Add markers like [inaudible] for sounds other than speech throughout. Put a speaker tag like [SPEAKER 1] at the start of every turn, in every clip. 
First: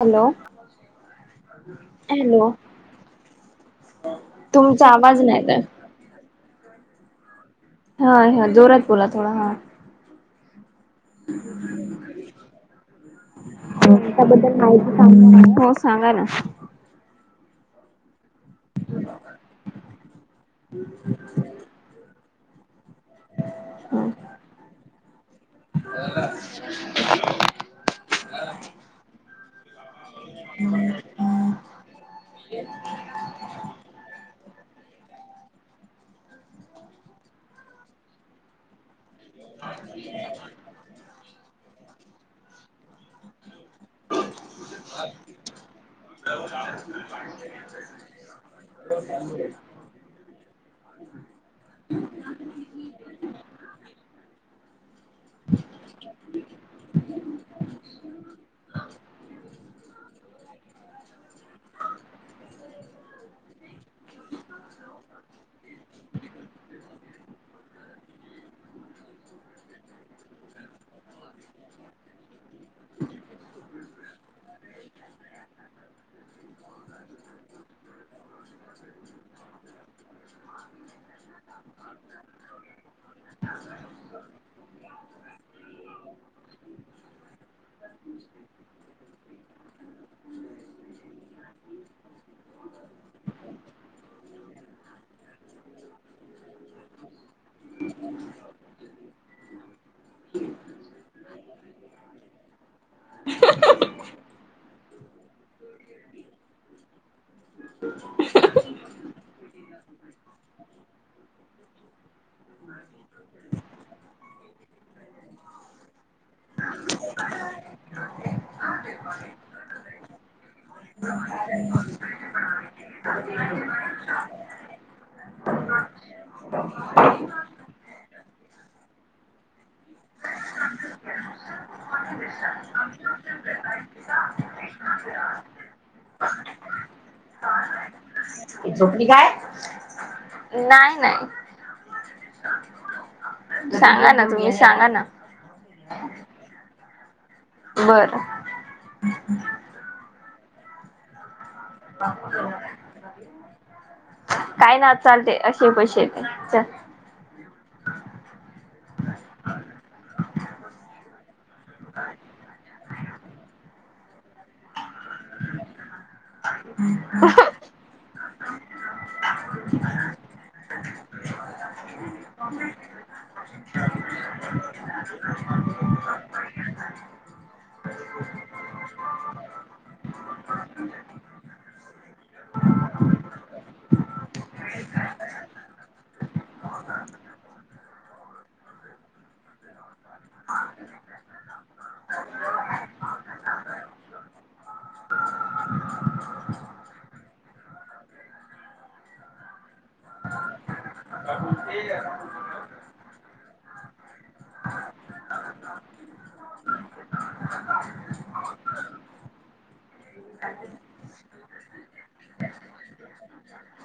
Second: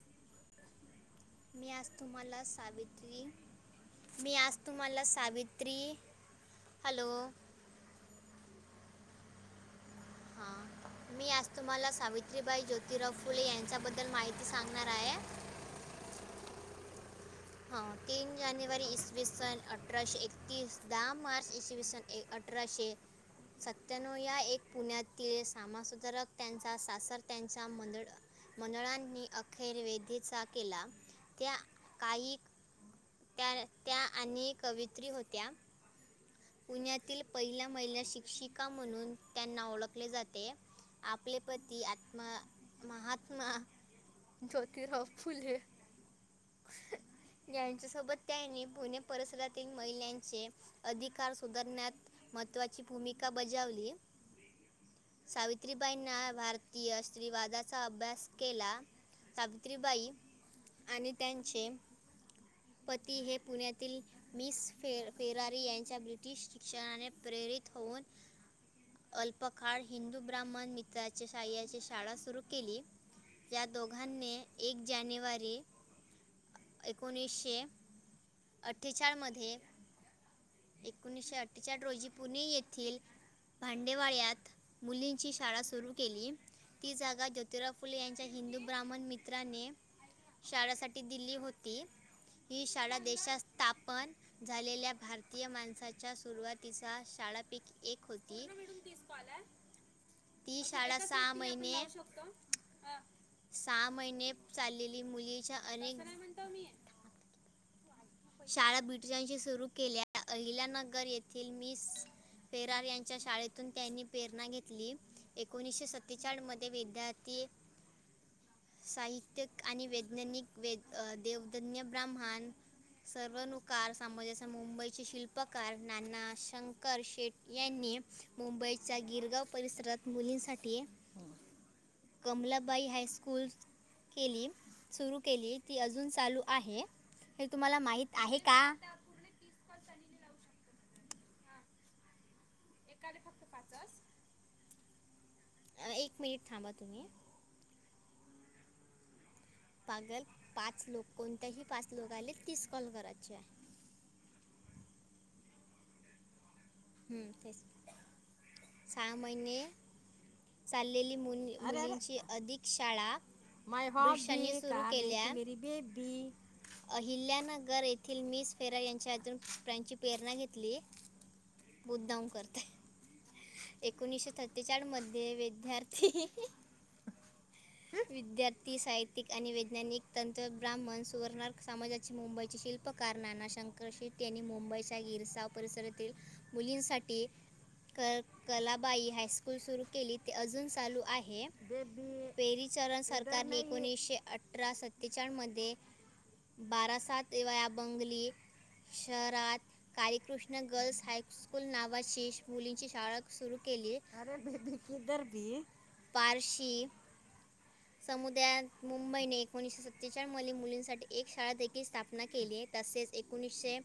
[SPEAKER 1] Hello.
[SPEAKER 2] मी आज तुम्हाला सावित्री मी आज
[SPEAKER 1] तुमचा
[SPEAKER 2] तुम्हाला
[SPEAKER 1] आवाज नाही येत
[SPEAKER 2] सावित्री
[SPEAKER 1] आहे
[SPEAKER 2] हॅलो.
[SPEAKER 1] हा हा, जोरात बोला थोडं हां.
[SPEAKER 2] हा. मी आज तुम्हाला सावित्रीबाई ज्योतिराव फुले यांच्याबद्दल माहिती सांगणार आहे.
[SPEAKER 1] सांगा ना.
[SPEAKER 2] ह तीन जानेवारी इसवी सन अठराशे एकतीस, दहा मार्च इसवी सन एक आठ अठराशे.
[SPEAKER 1] हो सांगा ना
[SPEAKER 2] सत्यानव या एक पुण्यातील सामासुदारक त्यांचा सासर त्यांचा मंदळ. मंडळांनी अखेर वेधेचा, केला त्या काही.
[SPEAKER 1] [inaudible]
[SPEAKER 2] त्या त्या, आणि कवित्री होत्या. पुण्यातील पहिल्या महिला शिक्षिका म्हणून त्यांना ओळखले जाते. आपले पती आत्मा महात्मा. ज्योतीराव फुले. जाच्या सोबत त्यांनी पुणे परिसरातील. महिलांचे अधिकार सुधारण्यात महत्त्वाची भूमिका बजावली. सावित्रीबाईंना भारतीय स्त्रीवादाचा अभ्यास. केला सावित्रीबाई आणि त्यांचे. पती हे पुण्यातील मिस फेरारी यांचे. ब्रिटिश शिक्षणाने प्रेरित होऊन. अल्पकाळ हिंदू ब्राह्मण मित्राच्या शह्याची शाळा सुरू केली. या दोघांनी एक जानेवारी एकोणीसशे अठ्ठेचाळ मध्ये एकोणीसशे अठ्ठेचाळ रोजी पुणे येथील भांडेवाड्यात मुलींची शाळा सुरू केली ती जागा ज्योतिराव फुले यां च्या हिंदू ब्राह्मण मित्राने शाळासाठी दिली होती. ही शाळा देशात स्थापन झालेल्या भार तीय माणसाच्या सुरुवातीचा शाळा पीक एक होती ती शाळा सहा महिने सहा महिने चाललेली मुलीच्या अनेक शाळा बीटनशी सुरू केल्या. अ अहिल्या नगर येथील मिस फेरार यांच्या शाळेतून त्यांनी प्रेरणा घेतली. एकोणीसशे सत्तेचाळ मध्ये विद्यार्थी साहित्यिक आणि वैज्ञानिक व देवदजञ ब्राह्मण. सर्व नुकार सामाजाचा मुंबई ची शिल्पकार नाना शंकर शेट यांनी मुंबईच्या गिरगाव परिसरात मुलींसाठी कमलाबाई हायस्कूल केली सुरू केली ती अजून चालू आहे. हे तुम्हाला माहित आहे का?
[SPEAKER 1] हे काय? नाही नाही सांगा ना तुम्ही. सांगा ना.
[SPEAKER 2] अ एक मिनिट थांबा तुम्ही.
[SPEAKER 1] बरं.
[SPEAKER 2] पागल पाच लोक कोणतेही पाच लोकाले तीस कॉल करायची आहे.
[SPEAKER 1] काय ना चालते असे पैशे येते.
[SPEAKER 2] हम्म तेच सहा महिने. चाललेली मुलींची अधिक शाळा माय हॉबी सुरू केल्या मेरी बेबी. अहिल्यानगर येथील मिस फेरार यांच्या अजून कप्रांची प्रेरणा घेतली. मुद्दाम करतेय. एकोणीसशे सत्तेचाळ मध्ये विद्यार्थी विद्यार्थी साहित्यिक आणि वैज्ञानिक तंतव ब्राह्मण सुवर्णक समाजाचे मुंबईचे शिल प कारणना शंकर शेट यांनी मुंबईच्या गिरसाव परिसरातील मुलींसाठी क कलाबाई हायस्कूल सुरू केली ते अजून चालू आहे बेबी. पेरी चरण सरकारने एकोणीसशे अठरा सत्तेचाळ मध्ये. बारासात एवया बंगली शहरात कालीकृष्ण गर्ल्स हाय स्कूल नावाची मुलींची शाळा सुरू केली. विदर्बी पारशी समुदायात मुंबईने एकोणीसशे सत्तेचाळीस मली मुलींसाठी एक शाळा देखील स्थापना केली तसेच एकोणीसशे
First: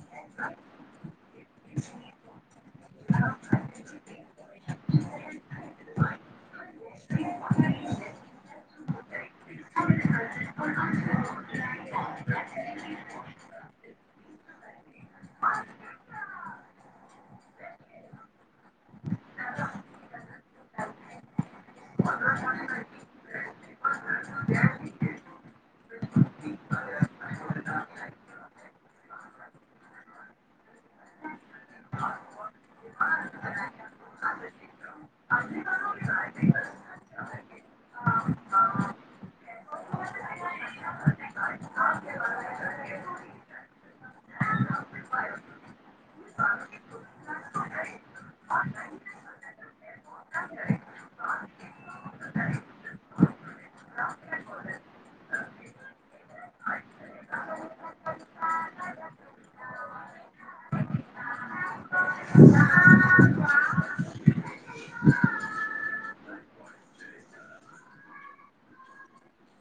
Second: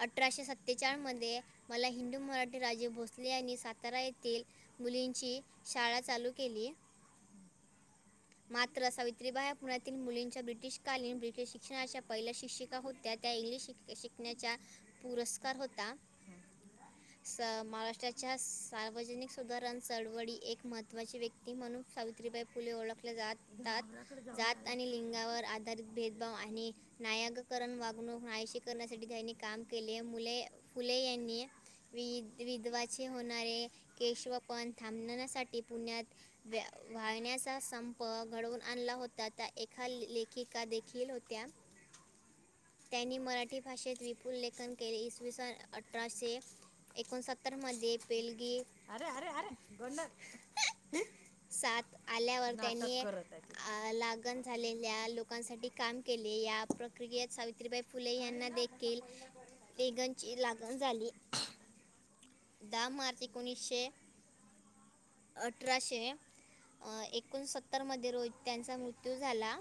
[SPEAKER 2] अठराशे सत्तेचाळ मध्ये मला हिंदू मराठी राजे भोसले आणि सातारा येथील मुलींची शाळा चालू केली. मात्र सावित्रीबाह्या पुण्यातील मुलींच्या ब्रिटिशकालीन ब्रिटिश शिक्षणाच्या पहिल्या शिक्षिका होत्या त्या इंग्लिश शिक क शिकण्याच्या पुरस्कार होता. स महाराष्ट्राच्या सार्वजनिक सुधारण चळवळी एक महत्त्वाची व्यक्ती म्हणून सावित्रीबाई फुले ओळखले जात तात जात आणि लिंगावर आधारित भेदभाव आणि नायाकरण वागणूक नाहीशी करण्यासाठी त्यांनी काम केले मुले फुले यांनी विध विधवाचे होणारे केशवपण थांबण्यासाठी पुण्यात व्या वाहण्याचा संप घडवून आणला होता त्या एखा लेखिका देखील होत्या. त्यांनी मराठी भाषेत विपुल लेखन केले इसवी सन अठराशे एकोणसत्तर मध्ये पेलगी अरे अरे अरे गंड. साथ आल्यावर त्यांनी लागण झालेल्या लोकांसाठी काम केले या प्रक्रियेत सावित्रीबाई फुले यांना देखील तिघांची लगण झाली.
[SPEAKER 1] हम्.
[SPEAKER 2] दहा मार्च एकोणीसशे अठराशे. आ एकोणसत्तर मध्ये रोहित त्यांचा मृत्यू झाला.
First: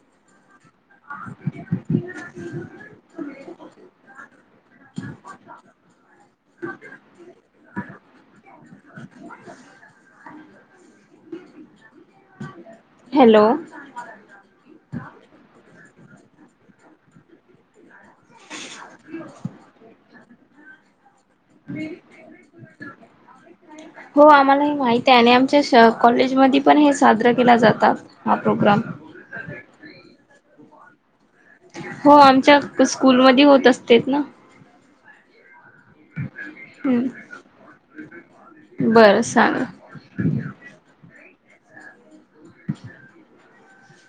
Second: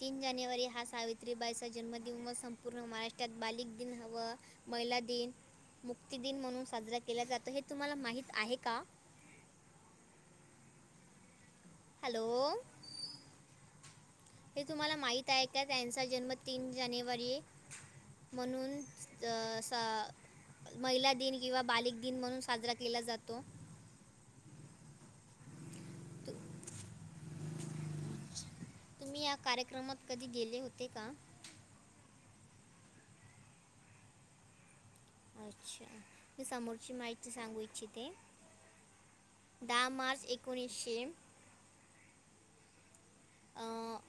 [SPEAKER 2] तीन जानेवारी हा सावित्रीबाईचा जन्दिन म संपूर्ण महाराष्ट्रात बालिक दिन हवा. महिला दिन मुक्ती दिन म्हणून साजरा केला जातो हे तुम्हाला माहीत आहे का? हॅलो.
[SPEAKER 1] हॅलो.
[SPEAKER 2] हे तुम्हाला माहित आहे का त्यांचा जन्म तीन जानेवारी म्हणून त सा महिला दिन किंवा बालिक दिन म्हणून साजरा केला जातो.
[SPEAKER 1] हो आम्हाला हे माहित आहे आणि आमच्या कॉलेजमध्ये पण हे साजरा केला जातात. हा प्रोग्रम
[SPEAKER 2] तुम्ही या कार्यक्रमात कधी गेले होते का?
[SPEAKER 1] हो आमच्या स्कूलमध्ये होत असते ना.
[SPEAKER 2] अच्छा. मी समोरची
[SPEAKER 1] हम्म
[SPEAKER 2] माहिती सांगू इच्छिते
[SPEAKER 1] बरं सांगा
[SPEAKER 2] दहा मार्च एक उणीसशे.
[SPEAKER 1] अ्.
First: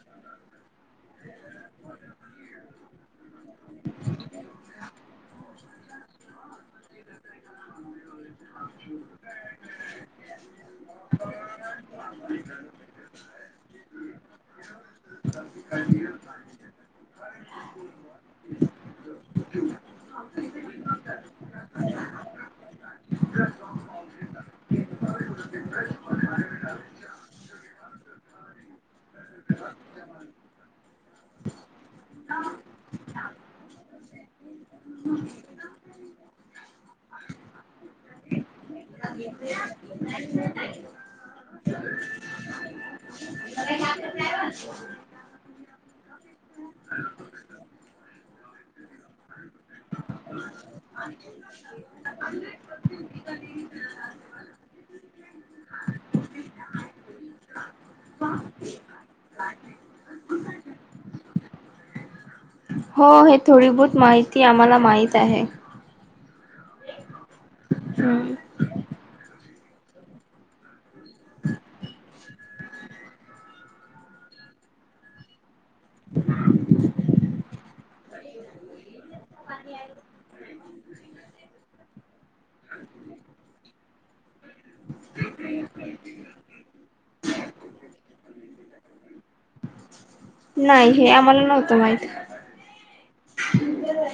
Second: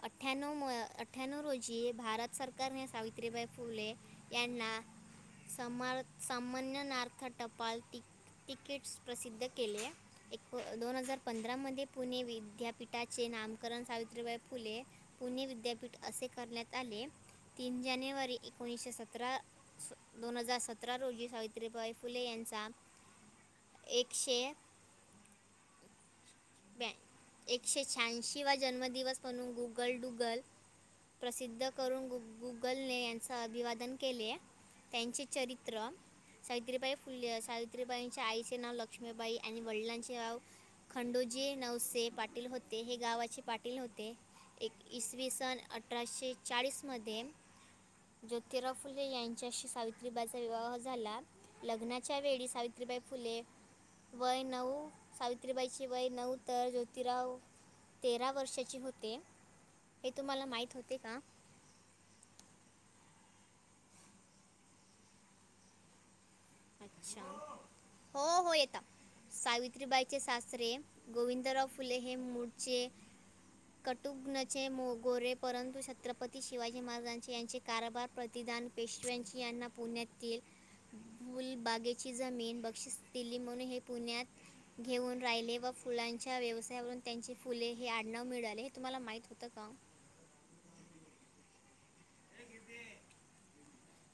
[SPEAKER 2] अठ्ठ्याण्णव म अठ्ठ्याण्णव रोजी भारत सरकारने सावित्रीबाई फुले यांना सम समनजन्थ टपाल तिकीट्स प्रसिद्ध केले आहे. एक दोन हजार पंधरामध्येध्ये पुणे विद्यापीठाचे नामकरण सावित सावित्रीबाई फुले पुणे विद्यापीठ असे करण्यात आले. तीन जानेवारी एकोणीसशे सतरा दोन हजार सतरा रोजी सावित्रीबाई फुले यांचा एकशे. एकशे शहाऐंशी वा जन्मदिवस पण गुगलडुगल. प्रसिद्ध करून गुगलने यांचे अभिवादन केलेय. त्यांचे चरित्र सावित्रीबाई फुले सावित्रीबाईच्या आईचे नाव लक्ष्ममीबाई आणि वडिलांचे गाव खंडोजे नवसे पाटील होते हे गावाचे पाटील होते एक इसवी सन अठराशे चाळीस मध्ये ज्योतिराव फुले यांच्याशी सावित्रीबाईचा विवाह झाला लग्नाच्या वेळी सावित्रीबाई फुले
[SPEAKER 1] अ.
[SPEAKER 2] वय नऊ सावित्रीबाईची वय नऊ तर ज्योतिराव ते वर्षाची होते हे तुम्हाला माहित होते का?
[SPEAKER 1] हो हे थोडी बहत माहिती आम्हाला माहित आहे.
[SPEAKER 2] अच्छा हो
[SPEAKER 1] हम्म
[SPEAKER 2] हो येता. सावित्रीबाईचे सासरे गोविंदराव फुले हे मूळचे कटुघ्नचे मोगोरे परंतु छत्रपती शिवाजी महाराजांचे यांचे कारभार प्रतिधान पेशव्यांची यांना पुण्याततील मुलबागेची जमीन बक्षिस दिली म्हणून हे पुण्यात घेऊन राहिले व फुलांच्या व्यवसायावरून त्यांचे फुले हे आडनाव मिळाले हे तुम्हाला माहित होतं का?
[SPEAKER 1] नाही हे आम्हाला नव्हतं माहित
[SPEAKER 2] गदी.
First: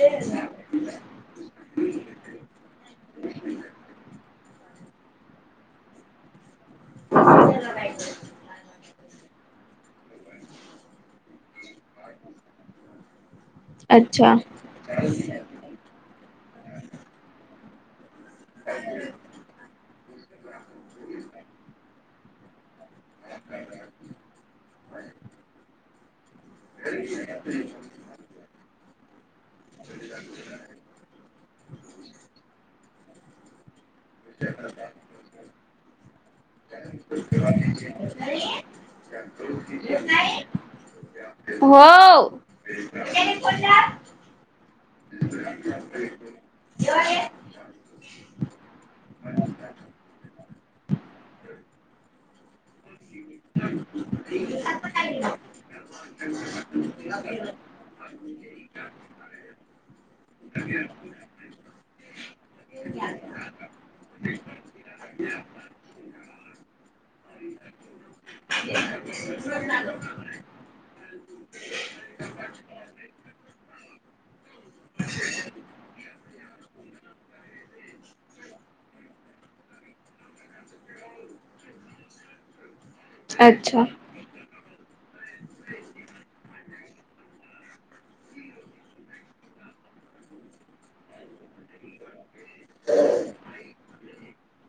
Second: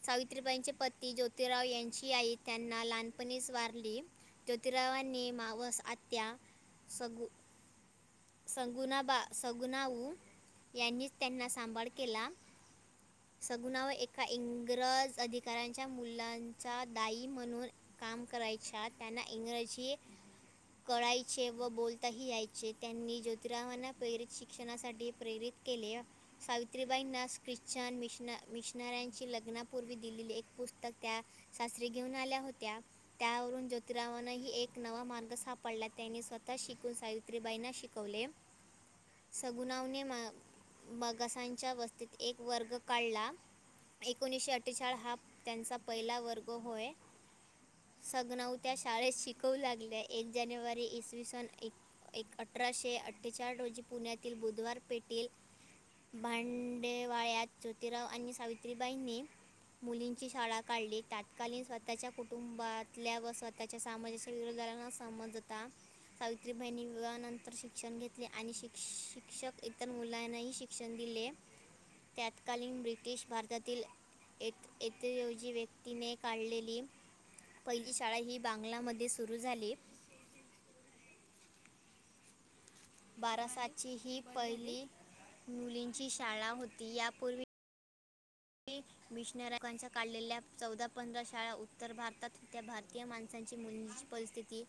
[SPEAKER 2] सावित्रीबाईंचे पती ज्योतिराव यांची आई त्यांना लहानपणीच वारली ज्योतिरावांनी मावस आत्या सगु संगुणाबा सगुणाऊ यांनीच त्यांना सांभाळ केला सगुणाव एका
[SPEAKER 1] अच्छा
[SPEAKER 2] इंग्रज अधिकाऱ्यांच्या मुलांचा दाई म्हणून काम करायच्या त्यांना इंग्रजी कळायचे व बोलताही याय चे त्यांनी ज्योतिरावांना प्रेरित शिक्षणासाठी प्रेरित केले सावित्रीबाईंनास ख्रिश्चन मिशन मिशनाऱ्यांची लग्नापूर्वी दिलेली एक पुस्तक त्या सासरी घेऊन आल्या होत्या त्यावरून जो तरावान ह एक नवा मार्ग सापडला त्यांनी स्वतः शिकून सावित्रीबाईंना शिकवले सगुणावने मा मगासांच्या वस्तीत
[SPEAKER 1] हो
[SPEAKER 2] एक वर्ग काढला एकोणीसशे अठ्ठेचाळी हा त्यांचा पहिला वर्ग होय सगनाऊ त्या शाळेत शिकवू लागल्या एक जानेवारी इसवी सन एक अठराशे अठ्ठेचाळी रोजी पुण्यातील बुधवार पेटेल भांडेवाळ्यात ज्योतिराव आणि सावित् त्रि बाईंनी मुलींची शाळा काढली तातकालीन स्वतःच्या कुटुंबातल्या व स्वतःच्या सामाजिकारांना समजता सावित्री बाईनी विवाहानंतर शिक्षण घेतले आणि शिक् शिक्षक इतर मुलांनाही शिक क्षण दिले त्यात्कालीन ब्रिटिश भारतातील एक एतीऐवजी व्यक्तीने काढलेली पहिली शाळा ही बांगलामध्ये सु रु झाली
[SPEAKER 1] [unintelligible] अच्छा
[SPEAKER 2] बारसाची ही पहिली मुलींची शाळा होती यापुर्वी वी मिशनरकांच्या काढलेल्या चौदा पंधरा शाळा उत्तर भारतात त्या भारतीय माणसांची मुलीची परिस्थिती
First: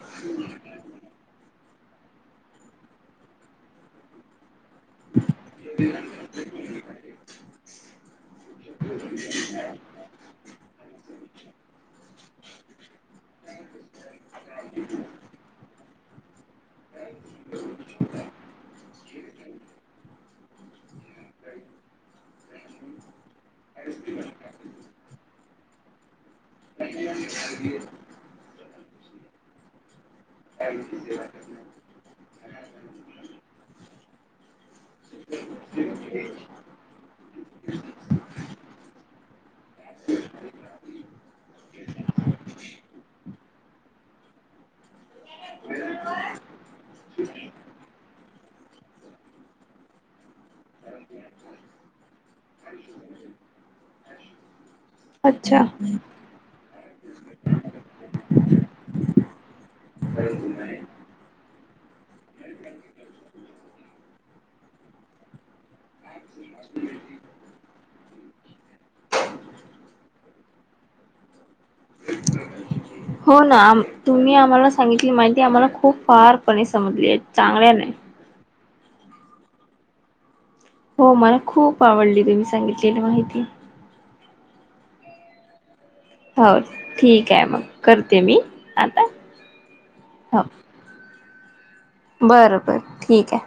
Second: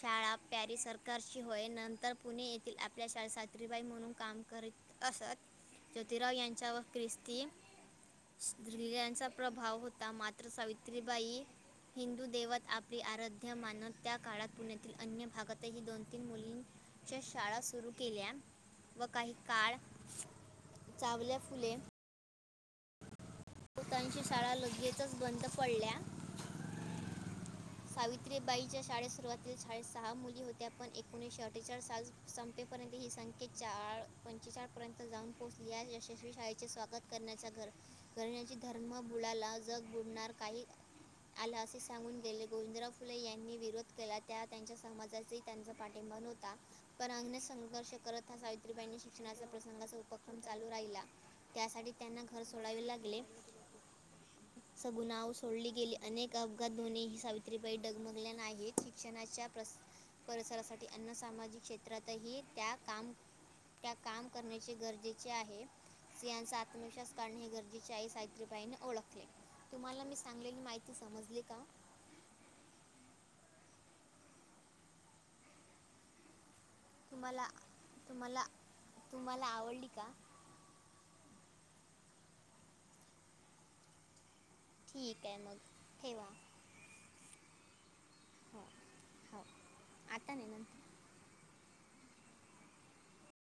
[SPEAKER 2] शाळा पॅरिस सरकारची हो होय नंतर पुणे येथील आपल्या शाळेत सात्रीबाई म्हणून काम करीत असत ज्योतिराव यांच्यावर ख्रिस्ती स्त्रियांच्या प्रभाव होता मात्र सावित्रीबाई हिंदू देवत आपली आराध्य मानत त्या काळात पुण्यातील अन्य भागातही दोन तीन मुलीं च्या शाळा सुरू केल्या व काही काळ चावल्या फुले उतांची शाळा लगेचच बंद पडल्या
[SPEAKER 1] ह.
[SPEAKER 2] सावित्रीबाई च्या शाळेत सुरुवाती शाळेत सहा मुल ले होतया पण एकोणीशे अठ्ठचाळी साल संपेपर्यंत ही संखे चाळ पंचेचाळ पर्यंत जान पोहोचली यशस्वी शाळे ची स्वागत करण्याचा घर घरण्या धर्म बुलाला जग बुडणार काही. आला असे सांगून गेले गोविंदराव फुले यांनी विरोध केला त्या त्यांच्या समाजाचा त्यांचा पाठिंबा नव्हता परांगणे संघर्ष करत हा सावित्रीबाईंनी शिक्षणाच्या प्रसंगाचा उप पण चालू राहिला त्यासाठी त्यांना घर सोडावे लागले सगुनाव
[SPEAKER 1] अच्छा
[SPEAKER 2] सोडली गेली अनेक अपघात दोन्ही सावित त्रि बाई डगमगल्या नाहीत शिक्षणाच्या प्रसा परिसरासाठी यांना सामाजिक क्षेत्रातही त्या काम, त्या काम करण्याचे गरजेचे आहे स्रीयांचा आत्मविश्वास करणे हे गरजेचे आई सावित्रीबाईने ओळखले तुम्हाला मी सांगलेली माहिती तू समजले का
[SPEAKER 1] हो ना तुम्ही आम्हाला सांगितली माहिती आम्हाला खूप फार पणे समजली
[SPEAKER 2] तुम्हाला
[SPEAKER 1] चांगल्या नाई
[SPEAKER 2] तुम्हाला -तुम्हाला आवडली का?
[SPEAKER 1] हो मला खूप आवडली, तुम्ही सांगितलेली माहिती.
[SPEAKER 2] ठीक आहे, मग ठेवा.
[SPEAKER 1] हो ठीक आहे मग, करते मी
[SPEAKER 2] हो
[SPEAKER 1] आता
[SPEAKER 2] हो आता
[SPEAKER 1] हो.
[SPEAKER 2] नाही नंतर
[SPEAKER 1] बर बर ठीक आहे.